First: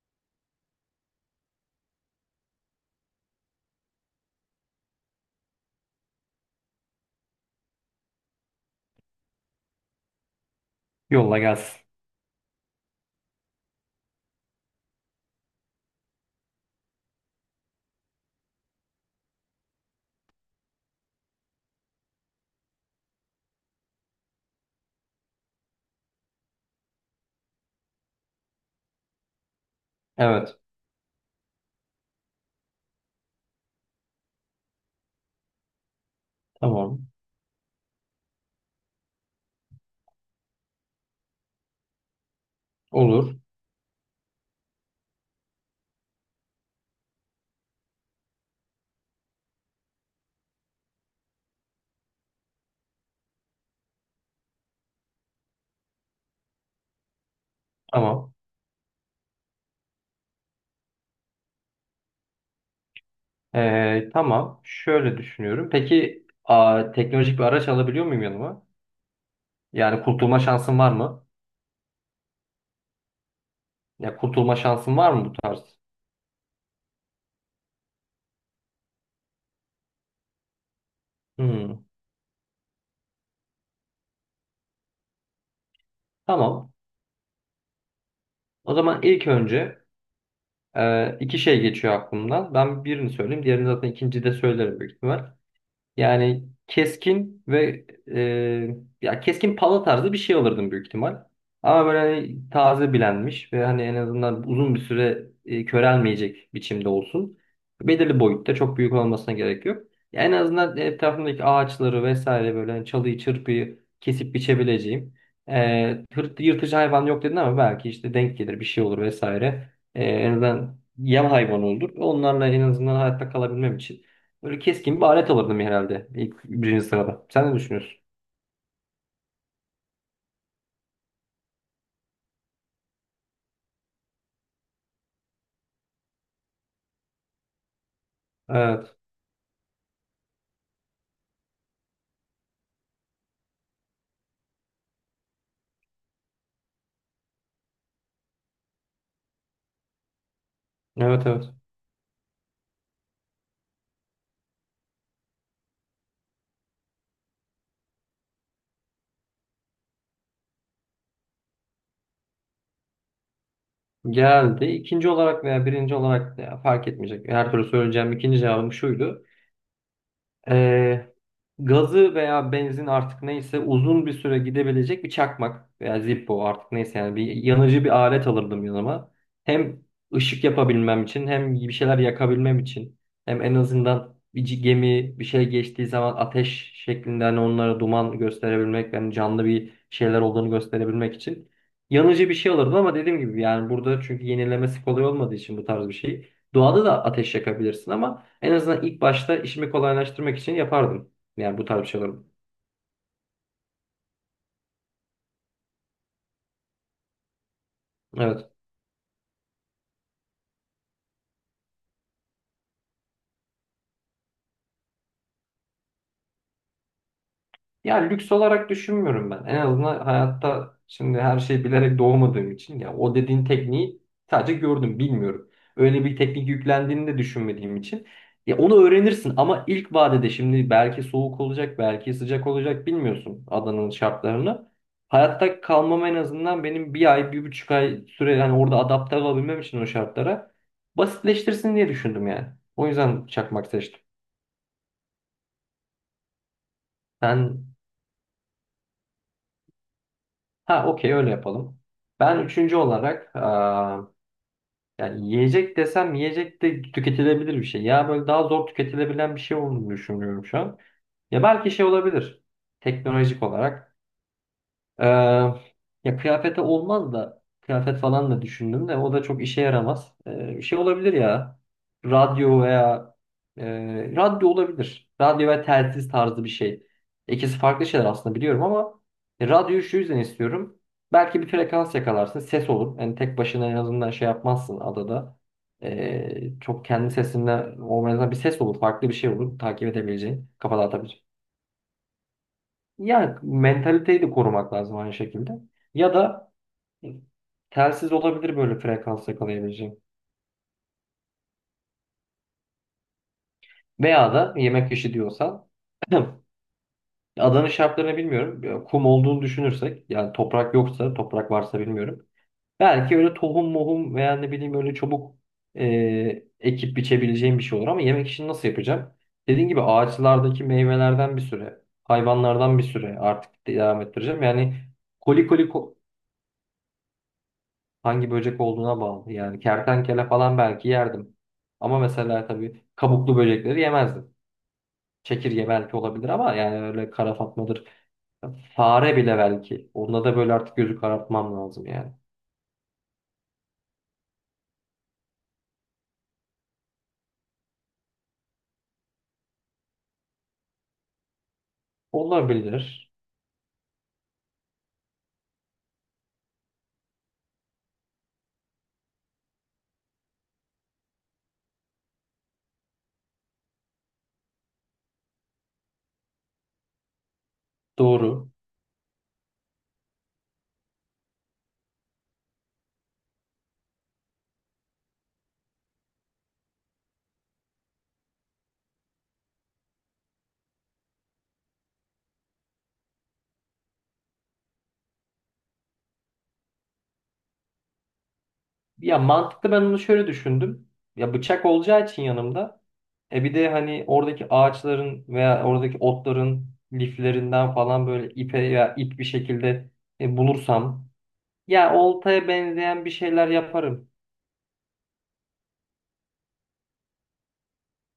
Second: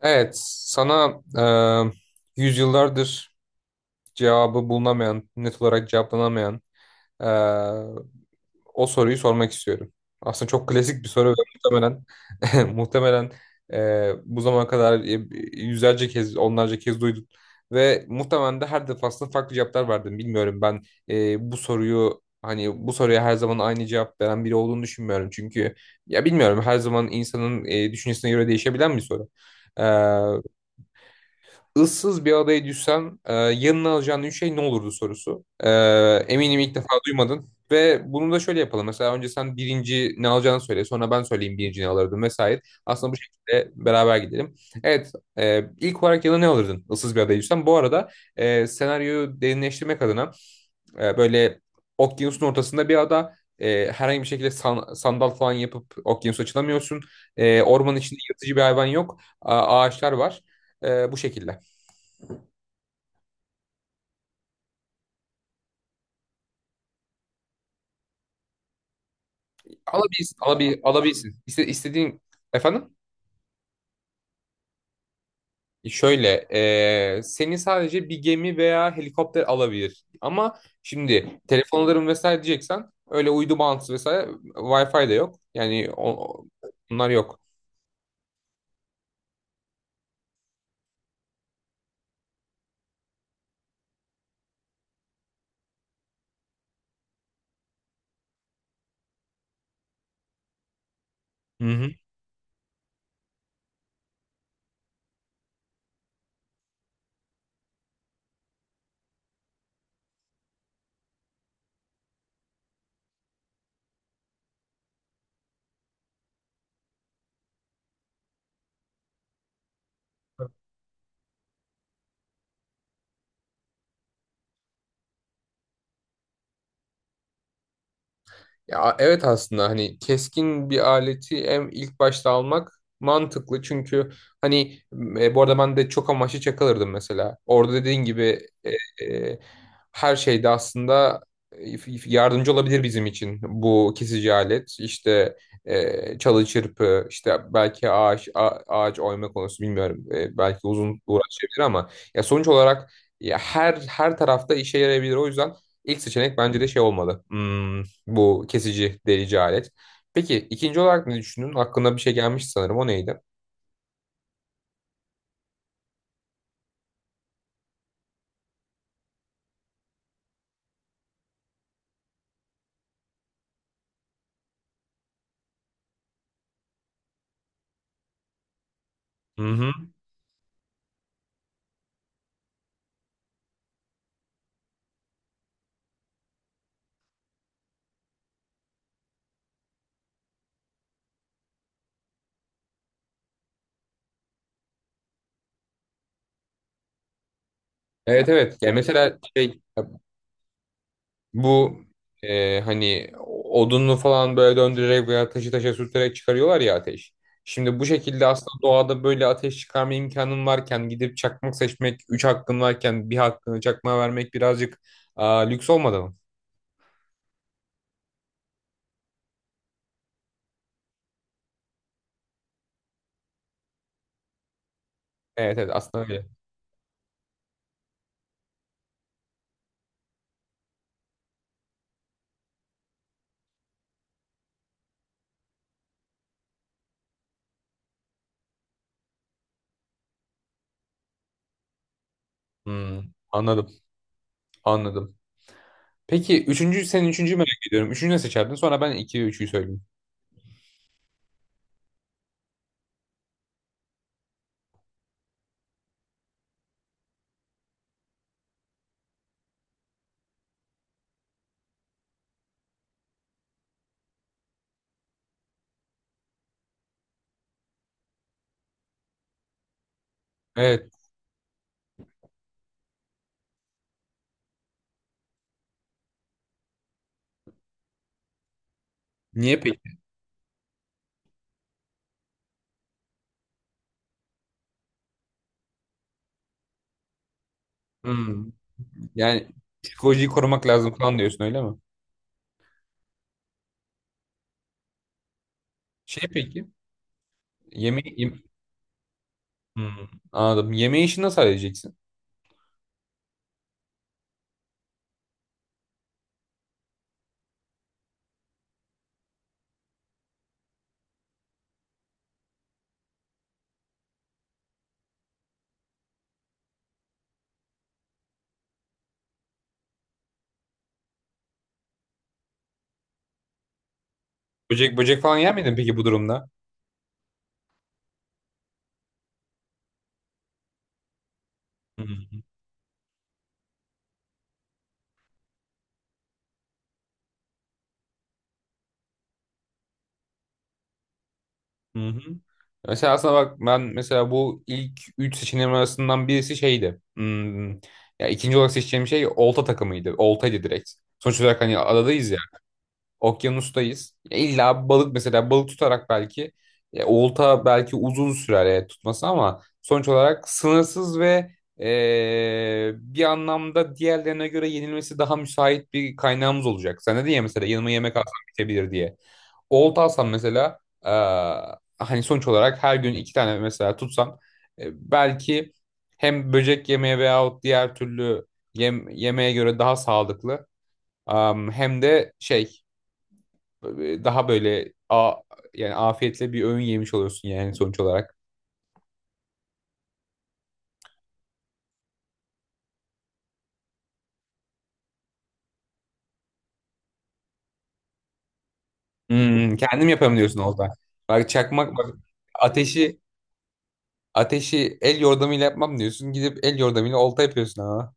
Evet, sana yüzyıllardır cevabı bulunamayan, net olarak cevaplanamayan e, o soruyu sormak istiyorum. Aslında çok klasik bir soru ve Yolla gelsin. muhtemelen muhtemelen bu zamana kadar yüzlerce kez, onlarca kez duydun ve muhtemelen de her defasında farklı cevaplar verdin. Bilmiyorum ben bu soruyu hani bu soruya her zaman aynı cevap veren biri olduğunu düşünmüyorum. Çünkü ya bilmiyorum her zaman insanın düşüncesine göre değişebilen bir soru. E, Evet. ıssız bir adaya düşsen yanına alacağın üç şey ne olurdu sorusu. Eminim ilk defa Tamam. duymadın. Ve bunu da şöyle yapalım. Mesela önce sen birinci ne alacağını söyle. Sonra ben söyleyeyim birinci ne alırdım vesaire. Aslında bu Olur. şekilde beraber gidelim. Evet. İlk olarak yanına ne alırdın ıssız bir adaya düşsen? Bu arada senaryoyu derinleştirmek adına böyle okyanusun ortasında bir ada. Herhangi bir şekilde sandal falan yapıp okyanusa açılamıyorsun. Ormanın içinde Tamam. yırtıcı bir hayvan yok. Ağaçlar var. Bu şekilde. Tamam. Şöyle düşünüyorum. Peki teknolojik bir araç alabiliyor muyum yanıma? Yani Alabilirsin, kurtulma şansım var mı? alabilirsin. İstediğin efendim? Ya kurtulma şansım var mı bu tarz? Şöyle, seni sadece bir gemi veya helikopter alabilir. Ama şimdi telefon Hmm. alırım vesaire diyeceksen öyle uydu bağlantısı vesaire Wi-Fi de yok. Yani o, o- Tamam. bunlar yok. O zaman ilk önce iki şey geçiyor aklımdan. Ben birini söyleyeyim. Diğerini zaten ikinci de söylerim büyük ihtimal. Yani keskin ve e, ya keskin pala tarzı bir şey alırdım büyük ihtimal. Hı Ama hı. böyle hani taze bilenmiş ve hani en azından uzun bir süre körelmeyecek biçimde olsun. Belirli boyutta çok büyük olmasına gerek yok. Ya en azından etrafımdaki ağaçları vesaire böyle hani çalıyı çırpıyı kesip biçebileceğim. E, Yırtıcı hayvan yok dedin ama belki işte denk gelir bir şey olur vesaire. E, en azından yem hayvanı olur. Onlarla en azından hayatta kalabilmem için. Böyle keskin bir alet alırdım herhalde ilk birinci sırada. Sen ne düşünüyorsun? Ya evet aslında hani keskin bir aleti en ilk başta almak mantıklı çünkü hani bu arada ben de çok amaçlı çakılırdım mesela. Orada dediğin gibi Evet. e, e, her şeyde aslında e, yardımcı olabilir bizim için bu kesici alet. İşte çalı çırpı, işte belki ağaç oyma konusu bilmiyorum. Belki uzun Evet evet. uğraşabilir ama ya sonuç olarak ya her tarafta işe yarayabilir. O yüzden ilk seçenek bence de şey olmalı. Hmm, bu kesici delici alet. Peki ikinci olarak ne düşündün? Aklına bir şey gelmiş sanırım. O neydi? Geldi. İkinci olarak veya birinci olarak da ya fark etmeyecek. Her türlü söyleyeceğim ikinci cevabım şuydu. Ee, Gazı veya benzin artık neyse uzun bir süre gidebilecek bir çakmak veya Zippo artık neyse yani bir yanıcı bir alet alırdım yanıma. Hı hı. Hem ışık yapabilmem için hem bir şeyler yakabilmem için hem en azından gemi bir şey geçtiği zaman ateş şeklinde hani onlara duman gösterebilmek yani canlı bir şeyler olduğunu gösterebilmek için yanıcı bir şey alırdım ama dediğim gibi yani burada çünkü yenilemesi kolay olmadığı için bu tarz bir şey. Doğada da ateş yakabilirsin ama Evet en evet. Yani azından ilk mesela başta şey işimi kolaylaştırmak için yapardım. Yani bu bu tarz şeyler. Hani odunlu falan böyle döndürerek veya taşı taşa sürterek çıkarıyorlar ya ateş. Şimdi bu şekilde Evet. aslında doğada böyle ateş çıkarma imkanın varken gidip çakmak seçmek, üç hakkın varken bir hakkını çakmağa vermek birazcık lüks olmadı mı? Ya lüks olarak düşünmüyorum ben. En azından hayatta şimdi her şeyi bilerek doğmadığım için ya o dediğin tekniği sadece gördüm, bilmiyorum. Evet evet aslında Öyle bir öyle. teknik yüklendiğini de düşünmediğim için ya onu öğrenirsin ama ilk vadede şimdi belki soğuk olacak, belki sıcak olacak bilmiyorsun adanın şartlarını. Hayatta kalmam en azından benim bir ay, bir buçuk ay süre yani orada adapte olabilmem için o şartlara basitleştirsin diye düşündüm yani. O Hmm, yüzden çakmak anladım seçtim. anladım. Peki üçüncü, senin üçüncüyü merak Sen, ediyorum. Üçüncü ne seçerdin? Sonra ben iki ve üçüyü söyleyeyim. ha, okey, öyle yapalım. Ben üçüncü olarak yani yiyecek desem yiyecek de tüketilebilir bir şey. Ya böyle daha zor tüketilebilen bir şey olduğunu düşünüyorum şu an. Ya belki şey olabilir. Teknolojik olarak. Ee, Ya kıyafete olmaz da kıyafet falan da düşündüm de o da çok işe yaramaz. Bir şey Evet. olabilir ya. Radyo veya radyo olabilir. Radyo ve telsiz tarzı bir şey. İkisi farklı şeyler aslında biliyorum ama Niye radyoyu şu peki? yüzden istiyorum. Belki bir frekans yakalarsın. Ses olur. Yani tek başına en azından şey yapmazsın adada. Çok kendi sesinle olmanızdan bir Hmm. ses olur. Farklı bir şey Yani olur. Takip psikolojiyi edebileceğin. korumak Kafa lazım falan dağıtabilir. diyorsun öyle mi? Ya mentaliteyi de korumak lazım aynı şekilde. Ya Şey da peki. telsiz Yemeği... yem- olabilir böyle frekans yakalayabileceğim. Hmm, anladım. Yemeği işini nasıl halledeceksin? Veya da yemek işi diyorsan adanın şartlarını bilmiyorum. Ya kum olduğunu düşünürsek yani toprak yoksa toprak varsa bilmiyorum. Belki öyle tohum mohum veya ne bileyim öyle çabuk ekip biçebileceğim bir şey olur ama yemek işini nasıl yapacağım? Dediğim gibi ağaçlardaki meyvelerden bir süre, hayvanlardan bir süre artık devam ettireceğim. Yani Böcek böcek falan koli yer koli miydin peki bu durumda? hangi böcek olduğuna bağlı. Yani kertenkele falan belki yerdim. Ama Hmm. mesela tabii kabuklu böcekleri yemezdim. Çekirge belki olabilir ama yani öyle kara fatmadır. Fare bile belki. Onda da böyle artık gözü karartmam lazım Hı hı. yani. Hı. Mesela aslında bak ben mesela bu ilk 3 seçeneğim arasından birisi şeydi. Hmm, ya ikinci olarak seçeceğim şey olta takımıydı. Oltaydı direkt. Sonuç olarak hani adadayız ya. Olabilir. Okyanustayız. Ya İlla balık mesela balık tutarak belki olta belki uzun sürer tutması ama sonuç olarak sınırsız ve bir anlamda diğerlerine göre yenilmesi daha müsait bir kaynağımız olacak. Sen dedin ya mesela yanıma yemek alsam Doğru. bitebilir diye. Olta alsam mesela e, hani sonuç olarak her gün iki tane mesela tutsam belki hem böcek yemeye veyahut diğer türlü yemeğe göre daha sağlıklı, hem de şey e, daha böyle a, yani afiyetle bir öğün yemiş oluyorsun yani sonuç olarak. Ya mantıklı, ben onu şöyle düşündüm. Ya bıçak olacağı için yanımda. E bir de hani oradaki ağaçların veya oradaki otların liflerinden falan böyle ipe veya ip bir Hmm, şekilde kendim yaparım diyorsun orada. bulursam Bak ya çakmak bak oltaya benzeyen bir ateşi şeyler yaparım. ateşi el yordamıyla yapmam diyorsun. Gidip el yordamıyla olta yapıyorsun ama.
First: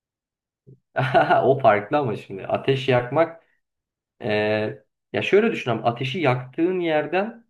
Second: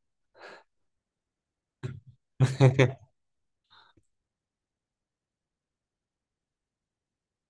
O farklı ama şimdi ateş yakmak, e, ya şöyle düşünelim, ateşi yaktığın yerden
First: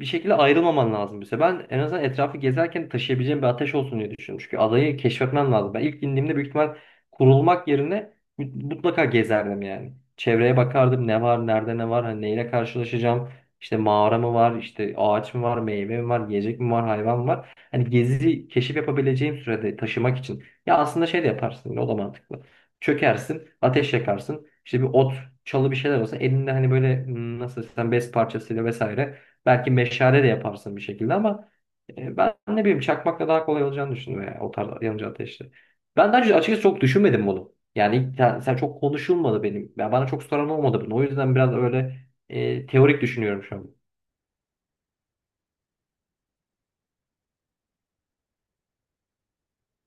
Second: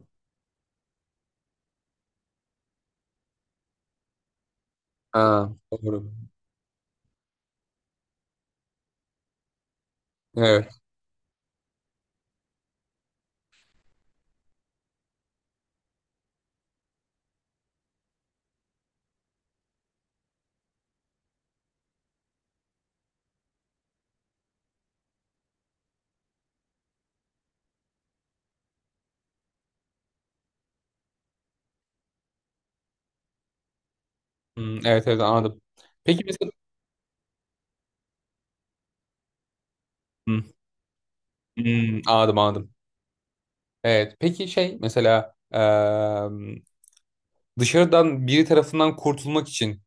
bir şekilde ayrılmaman lazım bize. Ben en azından etrafı gezerken taşıyabileceğim bir ateş olsun diye düşünüyorum. Çünkü adayı keşfetmem Ha, lazım. Ben ilk doğru. indiğimde büyük ihtimal kurulmak yerine mutlaka gezerdim yani. Çevreye Evet. bakardım ne var, nerede ne var, hani neyle karşılaşacağım. İşte mağara mı var, işte ağaç mı var, meyve mi var, yiyecek mi var, hayvan mı var. Hani gezi, keşif yapabileceğim sürede taşımak için. Ya aslında şey de yaparsın, o da mantıklı. Çökersin, ateş yakarsın. İşte bir ot, çalı bir şeyler olsa elinde hani böyle hmm, nasıl desem bez parçasıyla vesaire. Belki meşale de yaparsın bir şekilde ama ben ne bileyim çakmakla daha kolay olacağını düşündüm yani o tarz Hmm, evet yanıcı evet ateşte. anladım. Ben daha Peki önce mesela açıkçası çok düşünmedim bunu. Yani sen çok konuşulmadı benim. Ya bana çok hmm, soran olmadı bunu. O yüzden biraz öyle hmm, anladım anladım. teorik düşünüyorum şu an. Evet. Peki şey mesela dışarıdan biri tarafından kurtulmak için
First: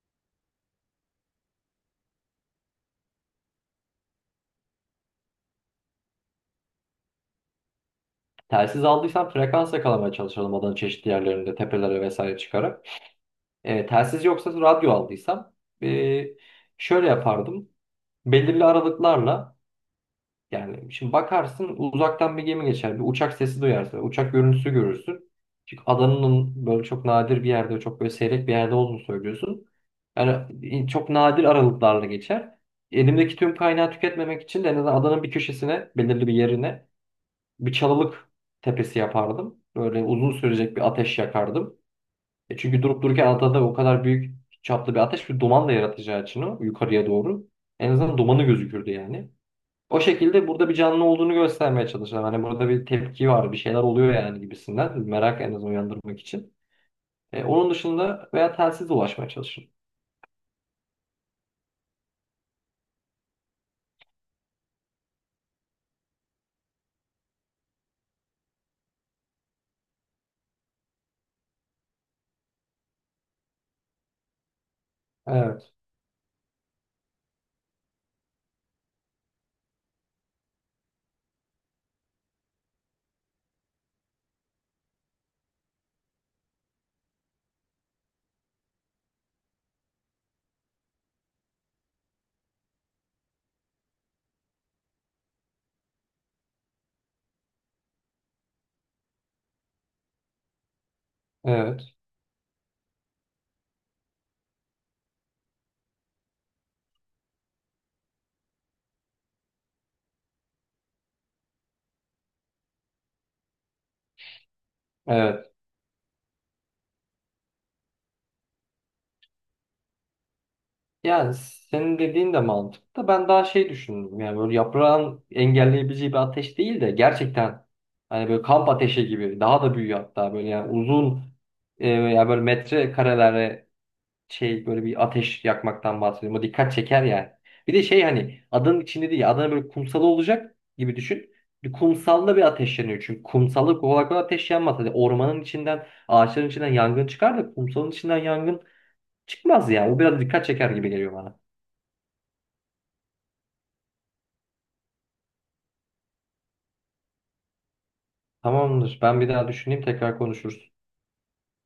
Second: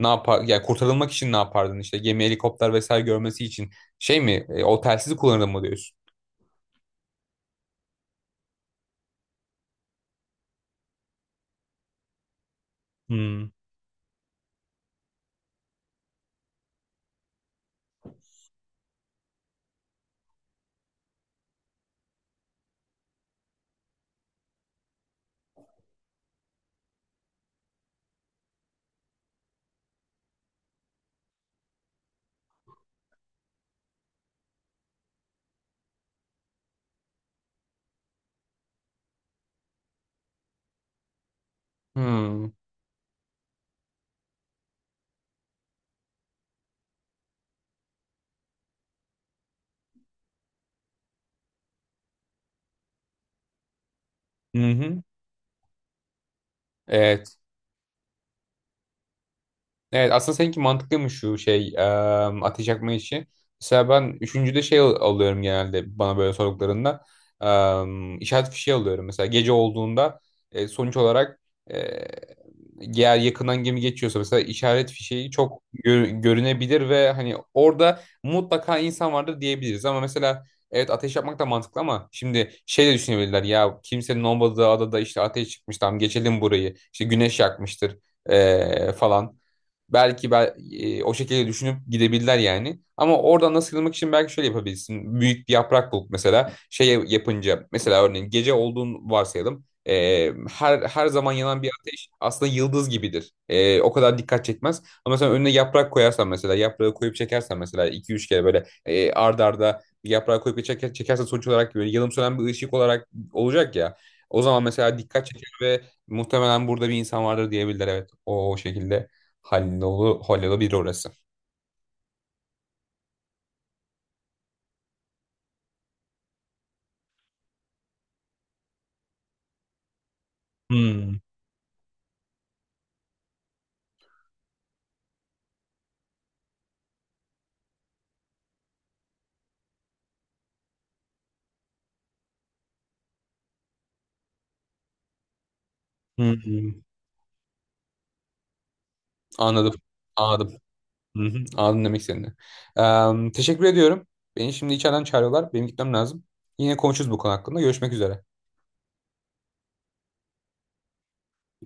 ne yapar? Yani kurtarılmak için ne yapardın işte? Gemi, helikopter vesaire görmesi için. Şey mi? E, o telsizi kullanırdım mı diyorsun? Telsiz aldıysam frekans yakalamaya çalışalım adanın çeşitli yerlerinde tepelere vesaire çıkarak. Hmm. E, telsiz yoksa radyo aldıysam e, şöyle yapardım. Belirli aralıklarla yani şimdi bakarsın uzaktan bir gemi geçer. Bir uçak sesi duyarsın. Uçak görüntüsü görürsün. Çünkü adanın böyle çok nadir bir yerde, çok böyle seyrek bir yerde olduğunu söylüyorsun. Yani çok nadir aralıklarla geçer. Elimdeki tüm kaynağı tüketmemek için de en azından adanın bir köşesine, belirli bir yerine bir çalılık tepesi yapardım. Böyle uzun sürecek bir ateş yakardım. Hmm. E çünkü durup dururken adada o kadar büyük çaplı bir ateş bir duman da yaratacağı için o yukarıya doğru. En azından dumanı gözükürdü yani. O şekilde burada bir canlı olduğunu göstermeye çalışan hani burada bir tepki var bir şeyler oluyor yani gibisinden Hı-hı. merak en azından uyandırmak için. Evet. E, onun dışında veya telsiz ulaşmaya çalışın. Evet aslında seninki mantıklıymış şu şey ateş yakma işi. Mesela ben üçüncüde şey alıyorum genelde bana böyle sorduklarında. İşaret fişeği alıyorum. Mesela gece olduğunda sonuç olarak e, eğer yakından gemi geçiyorsa mesela işaret fişeği çok Evet, görünebilir ve hani orada mutlaka insan vardır diyebiliriz. Ama mesela evet ateş yapmak da mantıklı ama şimdi şey de düşünebilirler ya kimsenin olmadığı adada işte ateş çıkmış, tamam geçelim burayı işte güneş yakmıştır falan. O şekilde düşünüp gidebilirler yani. Ama oradan nasıl sıyrılmak için belki şöyle yapabilirsin. Büyük bir yaprak bulup mesela şey yapınca mesela örneğin gece olduğunu varsayalım. Her her zaman yanan bir evet, ateş aslında yıldız gibidir. O kadar dikkat çekmez. Ama sen önüne yaprak koyarsan mesela yaprağı koyup çekersen mesela iki üç kere böyle ard arda bir yaprağı koyup bir çekersen sonuç olarak böyle yanım sönen bir ışık olarak olacak ya. O zaman mesela dikkat çeker evet. ve muhtemelen burada bir insan vardır diyebilirler evet. O şekilde hallolabilir orası. Yani senin dediğin de mantıklı. Ben daha şey düşündüm yani böyle yaprağın engelleyebileceği bir ateş değil de gerçekten hani böyle kamp ateşi gibi daha da büyüyor hatta böyle yani Hmm. uzun ya böyle metre şey böyle bir ateş yakmaktan bahsediyorum. O dikkat çeker yani. Bir de şey hani adanın içinde değil adanın böyle kumsalı olacak gibi düşün. Bir kumsalda bir ateş yanıyor çünkü kumsalda kolay kolay ateş yanmaz. Hani ormanın içinden ağaçların içinden Hmm. yangın çıkar da kumsalın içinden yangın çıkmaz Anladım. ya. O biraz dikkat Anladım. çeker gibi geliyor Hı hı. bana. Anladım demek istediğini. Teşekkür ediyorum. Beni şimdi içeriden çağırıyorlar. Benim gitmem lazım. Yine konuşuruz bu konu hakkında. Görüşmek üzere. Tamamdır. Ben bir daha düşüneyim tekrar konuşuruz.